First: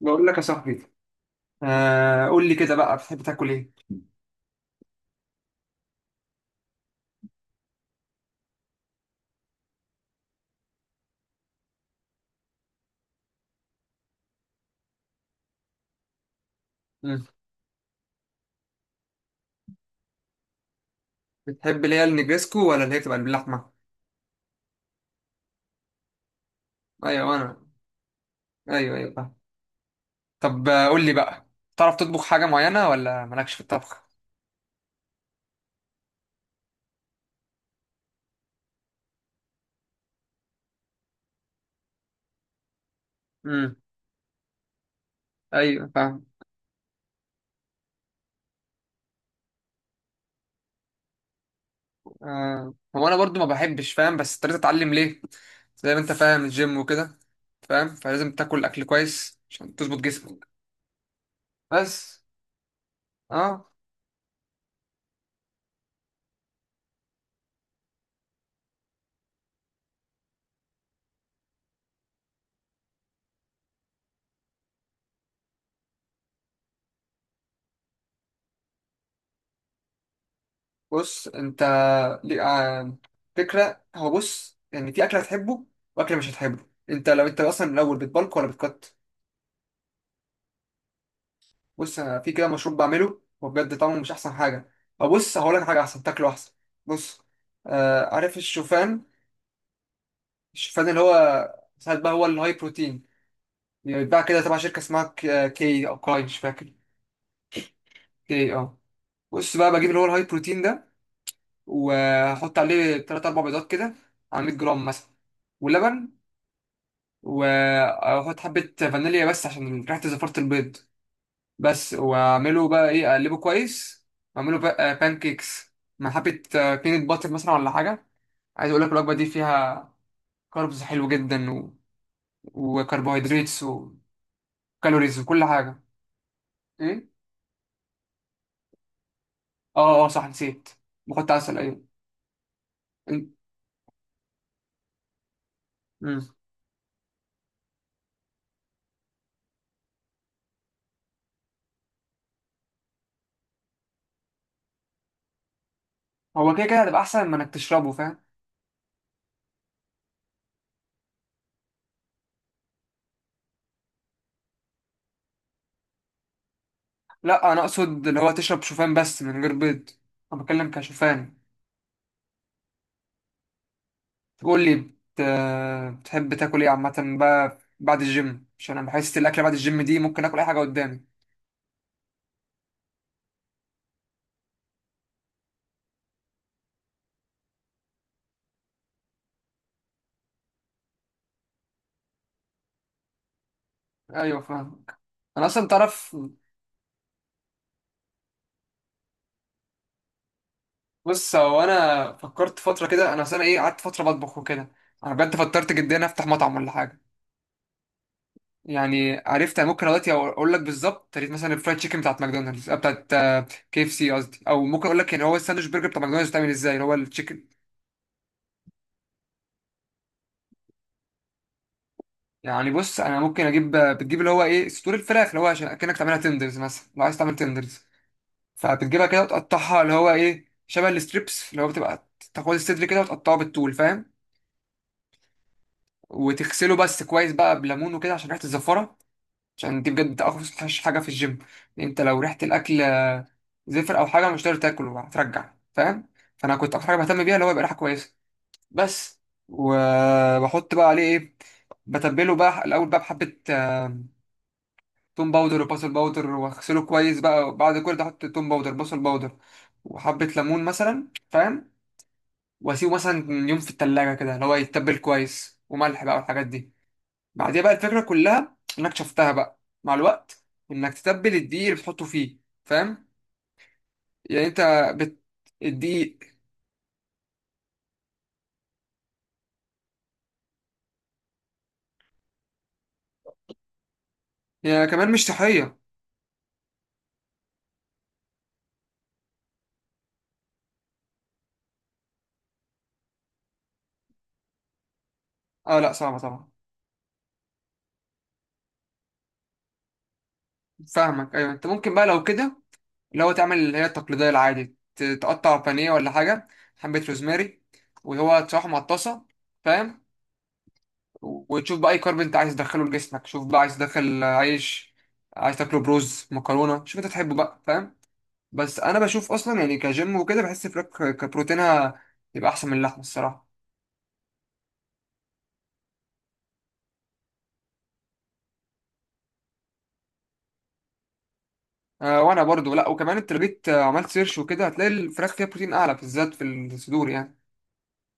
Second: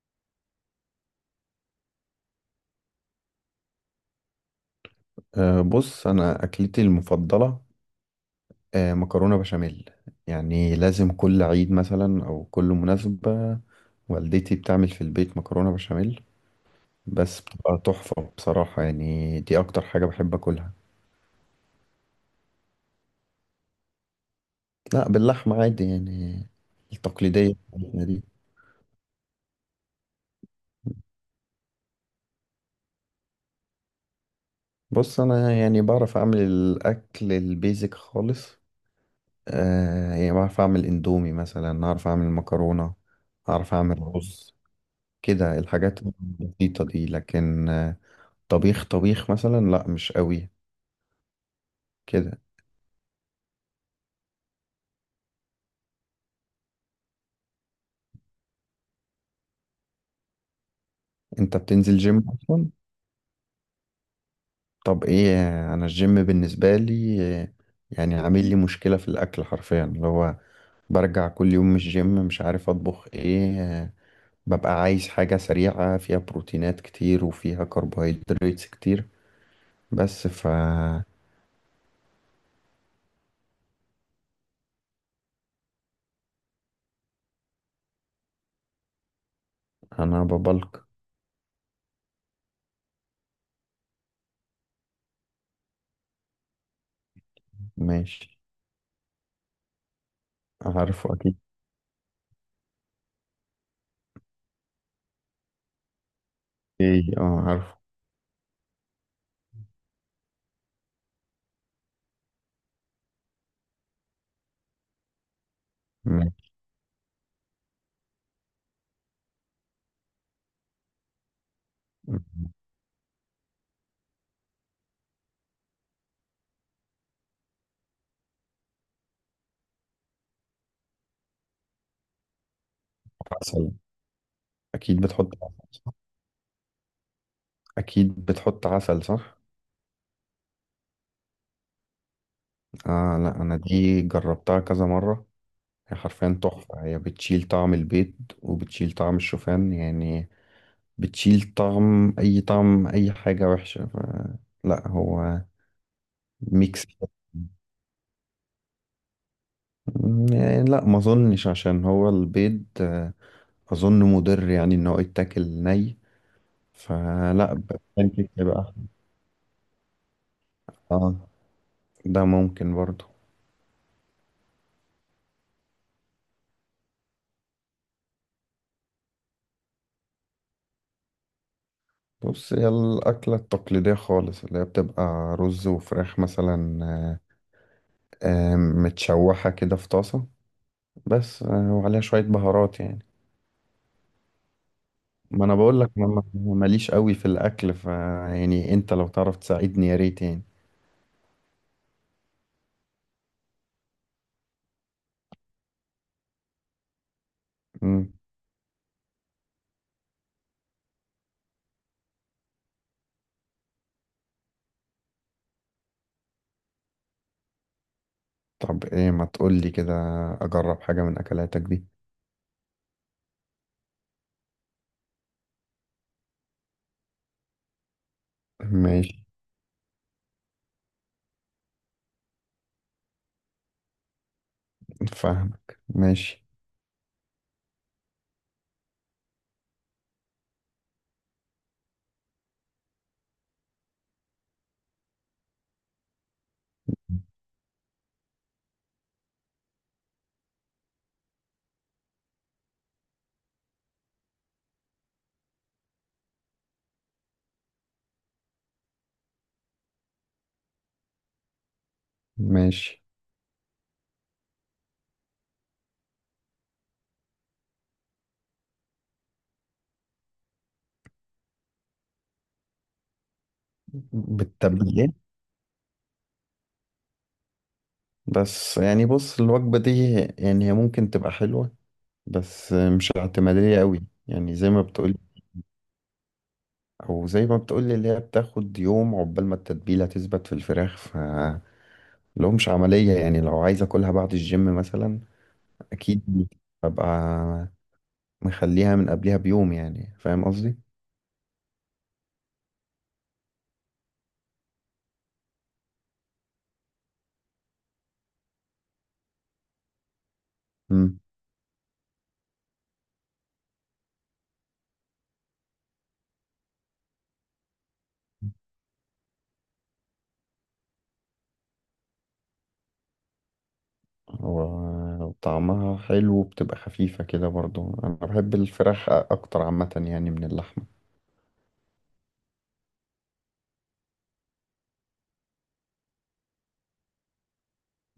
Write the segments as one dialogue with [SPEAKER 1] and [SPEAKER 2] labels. [SPEAKER 1] بقول لك يا صاحبي. قول لي كده بقى، بتحب تاكل ايه؟
[SPEAKER 2] بص، انا اكلتي المفضله مكرونه بشاميل. يعني لازم كل عيد مثلا او كل مناسبه والدتي بتعمل في البيت مكرونه بشاميل.
[SPEAKER 1] مم.
[SPEAKER 2] بس بتبقى تحفه بصراحه، يعني دي اكتر حاجه بحب اكلها.
[SPEAKER 1] بتحب اللي هي النجريسكو، ولا اللي هي بتبقى باللحمه؟
[SPEAKER 2] لا، باللحمه عادي يعني،
[SPEAKER 1] ايوه
[SPEAKER 2] التقليديه
[SPEAKER 1] انا
[SPEAKER 2] بتاعتنا دي.
[SPEAKER 1] ايوه، ايوه، فاهم. طب، قول لي بقى، تعرف تطبخ حاجه معينه، ولا مالكش في الطبخ؟
[SPEAKER 2] بص، انا يعني بعرف اعمل الاكل البيزك خالص. يعني بعرف اعمل اندومي مثلا، اعرف اعمل مكرونه، اعرف
[SPEAKER 1] امم.
[SPEAKER 2] اعمل رز، كده
[SPEAKER 1] ايوه،
[SPEAKER 2] الحاجات
[SPEAKER 1] فاهم.
[SPEAKER 2] البسيطه دي. لكن طبيخ طبيخ مثلا لا، مش قوي كده.
[SPEAKER 1] آه. هو انا برضو ما بحبش، فاهم، بس اضطريت اتعلم ليه؟ زي ما انت فاهم، الجيم وكده، فاهم، فلازم تاكل اكل كويس عشان تظبط جسمك.
[SPEAKER 2] انت بتنزل
[SPEAKER 1] بس
[SPEAKER 2] جيم اصلا؟
[SPEAKER 1] اه
[SPEAKER 2] طب ايه، انا الجيم بالنسبه لي يعني عامل لي مشكله في الاكل. حرفيا اللي هو برجع كل يوم من الجيم مش عارف اطبخ ايه. ببقى عايز حاجه سريعه فيها بروتينات كتير وفيها كربوهيدرات كتير. بس.
[SPEAKER 1] بص انت، لي- آه، فكرة. هو بص يعني في أكل هتحبه وأكل مش هتحبه، انت لو انت أصلا من الأول بتبلك ولا بتقط.
[SPEAKER 2] انا ببلك.
[SPEAKER 1] بص أنا في كده مشروب بعمله وبجد طعمه مش أحسن حاجة. أو بص، هقول لك حاجة أحسن تاكله أحسن. بص،
[SPEAKER 2] ماشي.
[SPEAKER 1] عارف الشوفان؟ الشوفان اللي
[SPEAKER 2] عارفه اكيد.
[SPEAKER 1] هو ساعات بقى هو الهاي بروتين. بيتباع كده تبع شركة اسمها كي أو كاي، مش فاكر.
[SPEAKER 2] ايه اه، عارفه.
[SPEAKER 1] كي، بص بقى بجيب اللي هو الهاي بروتين ده، وأحط عليه تلات أربع بيضات كده، على 100 جرام مثلا، ولبن،
[SPEAKER 2] ماشي.
[SPEAKER 1] واحط حبة فانيليا بس عشان ريحة زفارة البيض. بس واعمله بقى ايه، اقلبه كويس، واعمله بقى بان كيكس، مع حبة بينت باتر مثلا ولا حاجة. عايز اقول لك الوجبة دي فيها كاربز حلو جدا، وكربوهيدراتس
[SPEAKER 2] عسل، اكيد
[SPEAKER 1] وكالوريز
[SPEAKER 2] بتحط
[SPEAKER 1] وكل
[SPEAKER 2] عسل
[SPEAKER 1] حاجة.
[SPEAKER 2] صح؟
[SPEAKER 1] ايه،
[SPEAKER 2] اكيد بتحط عسل صح.
[SPEAKER 1] اه اه، صح، نسيت. بحط عسل، ايوه.
[SPEAKER 2] آه
[SPEAKER 1] إن-
[SPEAKER 2] لا، أنا دي جربتها كذا مرة. هي
[SPEAKER 1] مم.
[SPEAKER 2] حرفيا تحفة، هي بتشيل طعم البيض وبتشيل طعم الشوفان يعني، بتشيل طعم أي طعم أي حاجة وحشة لا، هو
[SPEAKER 1] هو كده كده
[SPEAKER 2] ميكس.
[SPEAKER 1] هتبقى احسن من انك تشربه، فاهم.
[SPEAKER 2] يعني لا، ما أظنش عشان هو البيض، أظن مضر يعني إن هو يتاكل ني.
[SPEAKER 1] لا،
[SPEAKER 2] فلا
[SPEAKER 1] انا
[SPEAKER 2] ب-
[SPEAKER 1] اقصد اللي
[SPEAKER 2] pancake
[SPEAKER 1] هو
[SPEAKER 2] يبقى
[SPEAKER 1] تشرب
[SPEAKER 2] أحسن.
[SPEAKER 1] شوفان بس من غير بيض. انا بتكلم
[SPEAKER 2] آه،
[SPEAKER 1] كشوفان.
[SPEAKER 2] ده ممكن برضه.
[SPEAKER 1] قول لي بت... بتحب تاكل ايه عامة بقى بعد الجيم؟ عشان انا بحس الاكل بعد الجيم دي ممكن اكل اي حاجة قدامي.
[SPEAKER 2] بص، هي الأكلة التقليدية خالص اللي هي بتبقى رز وفراخ مثلا، متشوحة كده في طاسة. بس وعليها شوية بهارات يعني.
[SPEAKER 1] ايوه، فاهم.
[SPEAKER 2] ما
[SPEAKER 1] انا
[SPEAKER 2] انا
[SPEAKER 1] اصلا
[SPEAKER 2] بقول لك، انا
[SPEAKER 1] تعرف،
[SPEAKER 2] ما- ماليش قوي في الاكل. ف يعني انت لو تعرف تساعدني يا ريت يعني.
[SPEAKER 1] بص هو انا فكرت فترة كده، انا اصلا ايه، قعدت فترة بطبخ وكده. انا بجد فكرت جدا افتح مطعم ولا حاجة.
[SPEAKER 2] مم.
[SPEAKER 1] يعني عرفت أنا ممكن دلوقتي اقول لك بالظبط طريقة مثلا الفرايد تشيكن بتاعت ماكدونالدز، آه، بتاعت آه، كي اف سي قصدي. او ممكن اقول لك يعني هو الساندوتش برجر بتاع ماكدونالدز بتعمل ازاي اللي هو التشيكن.
[SPEAKER 2] طب ايه، ما تقول لي كده اجرب حاجة من اكلاتك دي.
[SPEAKER 1] يعني بص انا ممكن اجيب، بتجيب اللي هو ايه صدور الفراخ، اللي هو عشان اكنك تعملها تندرز مثلا، لو عايز تعمل تندرز. فبتجيبها
[SPEAKER 2] ماشي.
[SPEAKER 1] كده وتقطعها اللي هو ايه شبه الستريبس، اللي هو بتبقى تاخد الصدر كده وتقطعه بالطول، فاهم.
[SPEAKER 2] فاهمك، ماشي.
[SPEAKER 1] وتغسله بس كويس بقى بليمون وكده عشان ريحه الزفاره. عشان دي بجد اوحش حاجه في الجيم، لأن انت لو ريحه الاكل زفر او حاجه مش هتقدر تاكله، هترجع، فاهم. فانا كنت اكتر حاجه بهتم بيها اللي هو يبقى ريحه كويسه بس. وبحط بقى عليه ايه، بتبله بقى الاول بقى بحبه، توم باودر وبصل باودر، واغسله كويس بقى، وبعد كل ده احط توم باودر بصل باودر وحبه ليمون مثلا، فاهم. واسيبه
[SPEAKER 2] ماشي.
[SPEAKER 1] مثلا يوم في التلاجة كده اللي هو يتبل كويس، وملح بقى والحاجات دي. بعديها بقى الفكرة كلها انك شفتها بقى مع الوقت، انك تتبل الدقيق اللي بتحطه فيه، فاهم. يعني انت،
[SPEAKER 2] بالتبليل إيه؟
[SPEAKER 1] بت... الدقيق.
[SPEAKER 2] بس يعني بص، الوجبة دي يعني هي ممكن تبقى حلوة، بس مش اعتمادية قوي. يعني زي ما
[SPEAKER 1] يعني كمان
[SPEAKER 2] بتقول،
[SPEAKER 1] مش صحية.
[SPEAKER 2] وزي ما بتقولي اللي هي بتاخد يوم عقبال ما التتبيلة تثبت في الفراخ. ف لو مش عملية يعني، لو عايز اكلها بعد الجيم مثلا.
[SPEAKER 1] اه لا، صعبة
[SPEAKER 2] اكيد،
[SPEAKER 1] طبعا.
[SPEAKER 2] ببقى مخليها من قبلها بيوم، يعني فاهم قصدي؟
[SPEAKER 1] فاهمك. ايوه، انت ممكن بقى لو كده اللي هو تعمل اللي هي التقليدية العادي، تقطع بانيه ولا حاجة، حبة روزماري، وهو تشرحه مع الطاسة، فاهم.
[SPEAKER 2] مم.
[SPEAKER 1] وتشوف بقى اي كارب انت عايز تدخله لجسمك، شوف بقى عايز تدخل عيش، عايز تاكله بروز، مكرونه، شوف انت تحبه بقى، فاهم. بس انا بشوف اصلا يعني كجيم وكده بحس فراخ كبروتينها يبقى احسن من اللحمه الصراحه.
[SPEAKER 2] وطعمها حلو وبتبقى خفيفة كده برضو. انا بحب الفراخ اكتر عامة يعني من اللحمة.
[SPEAKER 1] أه، وانا برضو لا، وكمان انت لو جيت عملت سيرش وكده هتلاقي الفراخ فيها بروتين اعلى، بالذات في الصدور يعني.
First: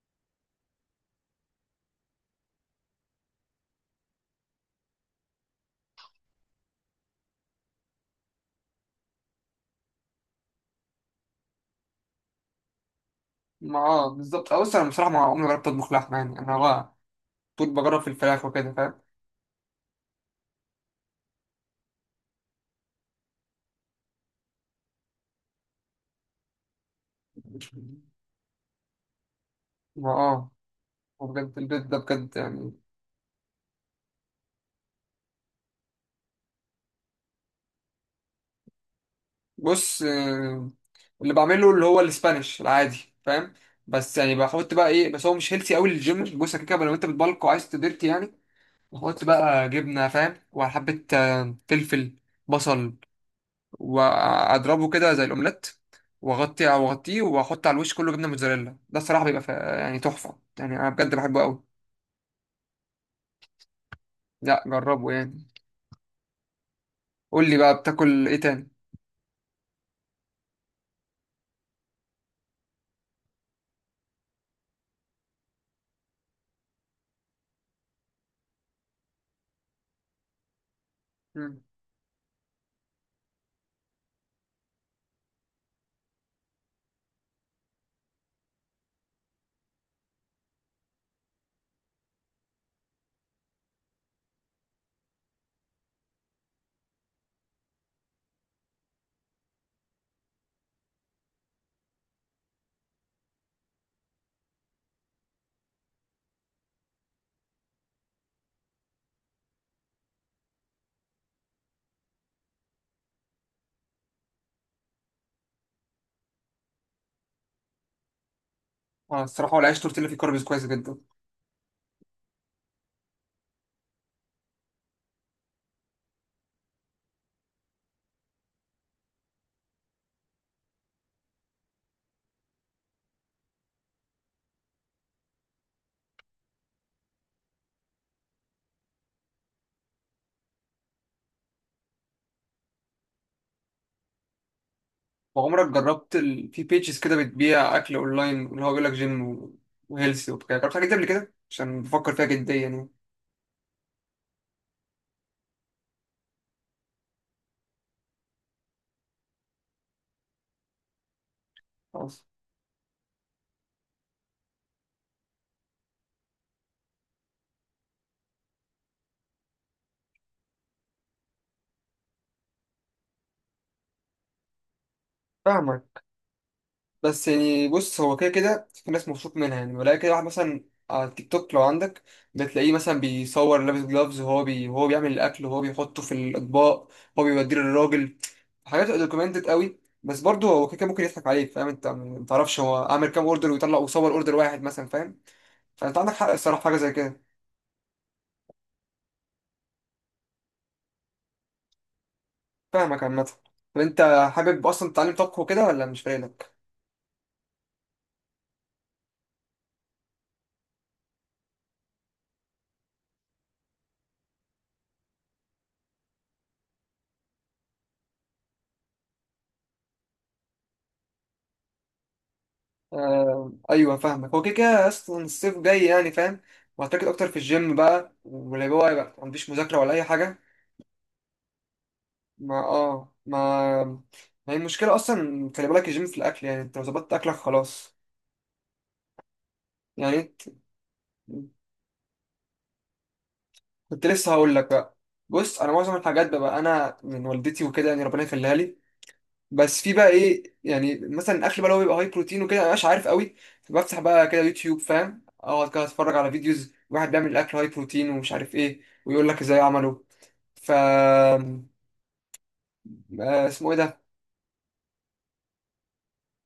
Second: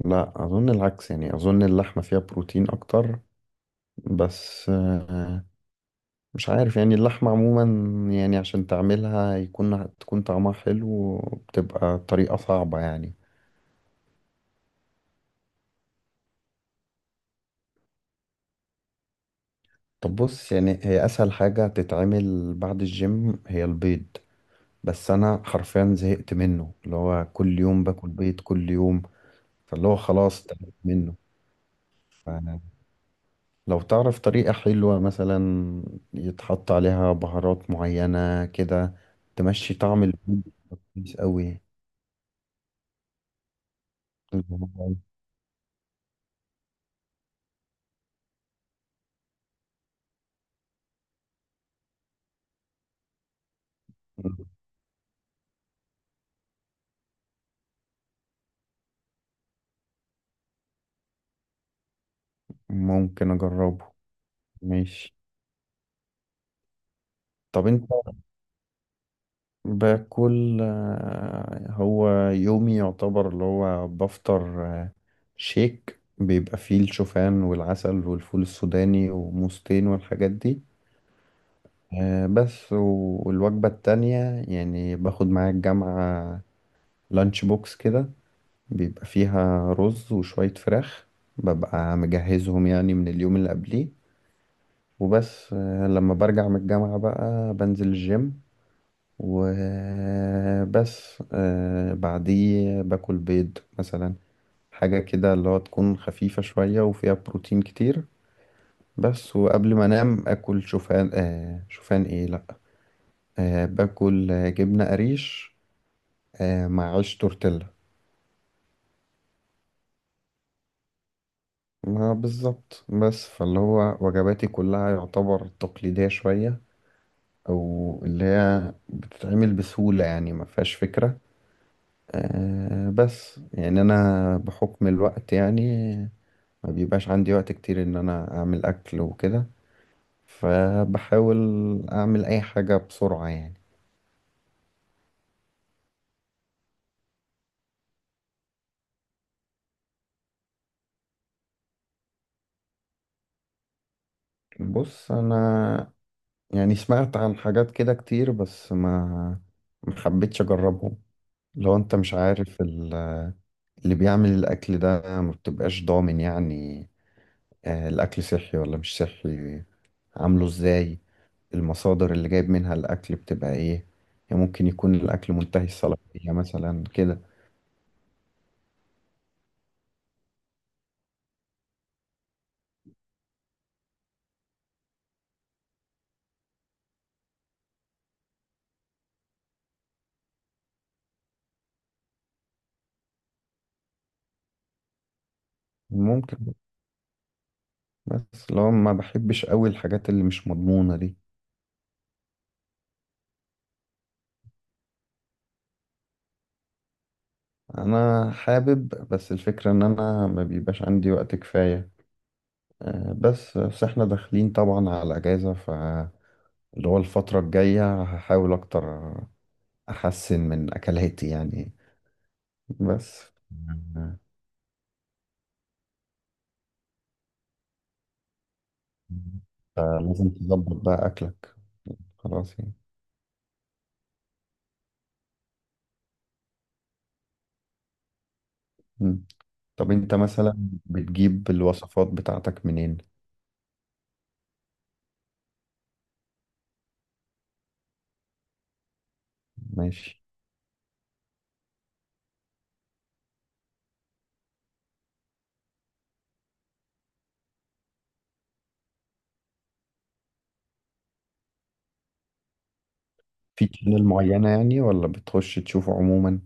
[SPEAKER 2] لا، اظن العكس يعني، اظن اللحمة فيها بروتين اكتر. بس مش عارف يعني، اللحمة عموما يعني عشان تعملها تكون طعمها حلو بتبقى طريقة صعبة يعني.
[SPEAKER 1] ما اه بالظبط. بص انا بصراحه ما عمري ما جربت اطبخ لحمه، يعني انا بقى طول بجرب في الفراخ وكده، فاهم.
[SPEAKER 2] طب بص، يعني هي أسهل حاجة تتعمل بعد الجيم هي البيض، بس أنا حرفيا زهقت منه. اللي هو كل يوم باكل بيض كل يوم، فاللي هو
[SPEAKER 1] ما
[SPEAKER 2] خلاص
[SPEAKER 1] اه
[SPEAKER 2] تعبت منه.
[SPEAKER 1] وبجد البيت ده بجد
[SPEAKER 2] فلو
[SPEAKER 1] يعني.
[SPEAKER 2] تعرف طريقة حلوة مثلا يتحط عليها بهارات معينة كده تمشي
[SPEAKER 1] بص،
[SPEAKER 2] طعم البيض كويس
[SPEAKER 1] اللي
[SPEAKER 2] أوي،
[SPEAKER 1] بعمله اللي هو الاسبانيش العادي، فاهم. بس يعني بحط بقى ايه، بس هو مش هيلثي قوي للجيم، بص كده لو انت بتبلك وعايز تديرتي يعني. بحط بقى جبنه، فاهم، وحبه فلفل، بصل، واضربه كده زي الاومليت، واغطي، واغطيه، واحط على الوش كله جبنه موتزاريلا. ده الصراحه بيبقى يعني تحفه، يعني انا بجد بحبه قوي.
[SPEAKER 2] ممكن أجربه.
[SPEAKER 1] لا جربه
[SPEAKER 2] ماشي.
[SPEAKER 1] يعني. قول لي
[SPEAKER 2] طب
[SPEAKER 1] بقى،
[SPEAKER 2] انت،
[SPEAKER 1] بتاكل ايه تاني؟
[SPEAKER 2] باكل هو يومي يعتبر اللي هو بفطر شيك بيبقى فيه الشوفان والعسل والفول السوداني وموزتين والحاجات دي.
[SPEAKER 1] مم.
[SPEAKER 2] بس والوجبة التانية يعني باخد معايا الجامعة لانش بوكس كده بيبقى فيها رز وشوية فراخ. ببقى مجهزهم يعني من اليوم اللي قبليه. وبس لما برجع من الجامعة بقى بنزل الجيم. وبس بعديه باكل بيض مثلا، حاجة كده اللي هو تكون خفيفة شوية وفيها بروتين كتير. بس وقبل ما انام اكل شوفان شوفان ايه، لا باكل جبنة قريش آه مع عيش تورتيلا.
[SPEAKER 1] اه الصراحه هو العيش تورتيلا فيه كاربز كويس جدا.
[SPEAKER 2] ما بالظبط. بس فاللي هو وجباتي كلها يعتبر تقليدية شوية، او اللي هي بتتعمل بسهولة يعني ما فيهاش فكرة. بس يعني انا بحكم الوقت يعني ما بيبقاش عندي وقت كتير ان انا اعمل اكل وكده. فبحاول اعمل اي حاجة بسرعة يعني.
[SPEAKER 1] وعمرك جربت في بيجز كده بتبيع اكل اونلاين، اللي هو بيقول لك جيم وهيلثي وبتاع؟ جربت حاجه دي قبل كده، عشان بفكر فيها جديا يعني.
[SPEAKER 2] بص، انا يعني سمعت عن حاجات كده كتير بس، ما حبيتش اجربهم. لو انت مش
[SPEAKER 1] خلاص،
[SPEAKER 2] عارف اللي بيعمل الاكل ده ما بتبقاش ضامن يعني، الاكل صحي ولا مش صحي، عامله ازاي، المصادر اللي جايب منها الاكل بتبقى ايه. يعني ممكن يكون الاكل منتهي
[SPEAKER 1] فاهمك.
[SPEAKER 2] الصلاحية مثلا كده.
[SPEAKER 1] بس يعني بص هو كده كده في ناس مبسوط منها يعني ولا كده، واحد مثلا على التيك توك لو عندك، بتلاقيه مثلا بيصور لابس جلافز، وهو وهو بيعمل الاكل وهو بيحطه في الاطباق، هو بيوديه للراجل. حاجات دوكيومنتد قوي، بس برضه هو كده كده ممكن يضحك عليك، فاهم، انت ما تعرفش هو عامل كام اوردر، ويطلع ويصور اوردر واحد مثلا، فاهم. فانت عندك حق
[SPEAKER 2] ممكن،
[SPEAKER 1] الصراحه في حاجه زي كده.
[SPEAKER 2] بس لو ما بحبش قوي الحاجات اللي مش مضمونة دي.
[SPEAKER 1] فاهمك عامة. طب انت، حابب اصلا تتعلم طبخ وكده ولا مش فايدك؟
[SPEAKER 2] انا حابب، بس الفكرة ان انا ما بيبقاش عندي وقت كفاية. بس احنا داخلين طبعا على اجازة فاللي هو الفترة الجاية هحاول اكتر، احسن من اكلاتي يعني. بس
[SPEAKER 1] آه، ايوه،
[SPEAKER 2] آه،
[SPEAKER 1] فاهمك. هو كده كده اصلا الصيف جاي يعني، فاهم. وهتركز اكتر في الجيم بقى، واللي هو يبقى مفيش مذاكرة ولا اي
[SPEAKER 2] فلازم
[SPEAKER 1] حاجة.
[SPEAKER 2] تظبط بقى اكلك
[SPEAKER 1] ما
[SPEAKER 2] خلاص يعني.
[SPEAKER 1] اه ما ما هي المشكلة اصلا، خلي بالك الجيم في الاكل، يعني انت لو ظبطت اكلك خلاص.
[SPEAKER 2] مم. طب انت
[SPEAKER 1] يعني
[SPEAKER 2] مثلا بتجيب الوصفات بتاعتك منين؟
[SPEAKER 1] كنت لسه هقول لك بقى. بص انا معظم الحاجات بقى انا من والدتي وكده، يعني ربنا يخليها لي. بس في بقى
[SPEAKER 2] ماشي.
[SPEAKER 1] ايه، يعني مثلا الاكل بقى لو بيبقى هاي بروتين وكده انا مش عارف قوي. فبفتح بقى كده يوتيوب، فاهم، اقعد كده اتفرج على فيديوز واحد بيعمل الاكل هاي بروتين ومش عارف ايه، ويقول لك ازاي عمله. ف
[SPEAKER 2] في
[SPEAKER 1] اسمه ايه ده.
[SPEAKER 2] شانل معينة يعني ولا بتخش تشوفه عموما؟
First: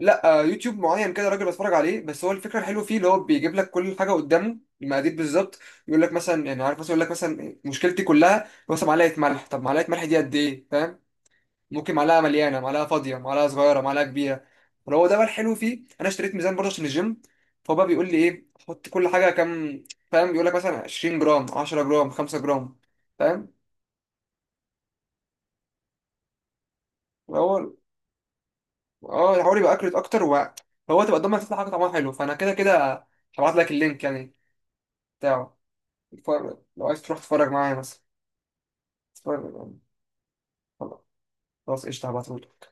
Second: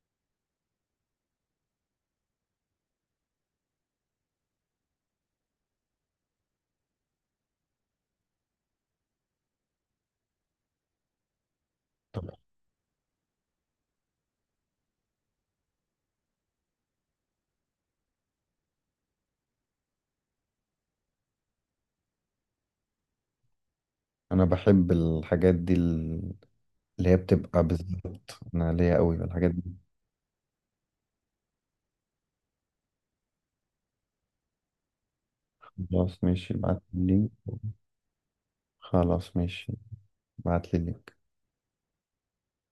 [SPEAKER 1] لا، يوتيوب معين كده راجل بتفرج عليه. بس هو الفكره الحلوه فيه اللي هو بيجيب لك كل حاجه قدامه المقادير بالظبط. يقول لك مثلا، يعني عارف مثلا يقول لك مثلا مشكلتي كلها مثلا معلقه ملح، طب معلقه ملح دي قد ايه، فاهم، ممكن معلقه مليانه، معلقه فاضيه، معلقه صغيره، معلقه كبيره. فلو هو ده بقى الحلو فيه. انا اشتريت ميزان برضه عشان الجيم. فهو بقى بيقول لي ايه، حط كل حاجه كام، فاهم، بيقول لك مثلا 20 جرام، 10 جرام، 5 جرام، فاهم.
[SPEAKER 2] انا بحب الحاجات دي، اللي هي بتبقى
[SPEAKER 1] هو
[SPEAKER 2] بالظبط. انا ليا قوي في
[SPEAKER 1] اه
[SPEAKER 2] الحاجات
[SPEAKER 1] الحوار يبقى
[SPEAKER 2] دي.
[SPEAKER 1] اكرت اكتر فهو تبقى قدامك تطلع حاجه طعمها حلو، فانا كده كده هبعت لك اللينك يعني بتاعه.
[SPEAKER 2] خلاص ماشي، ابعت
[SPEAKER 1] لو
[SPEAKER 2] لي
[SPEAKER 1] عايز تروح
[SPEAKER 2] اللينك.
[SPEAKER 1] تتفرج معايا مثلا.
[SPEAKER 2] خلاص
[SPEAKER 1] تتفرج-
[SPEAKER 2] ماشي، ابعت لي اللينك.
[SPEAKER 1] خلاص قشطه، هبعته.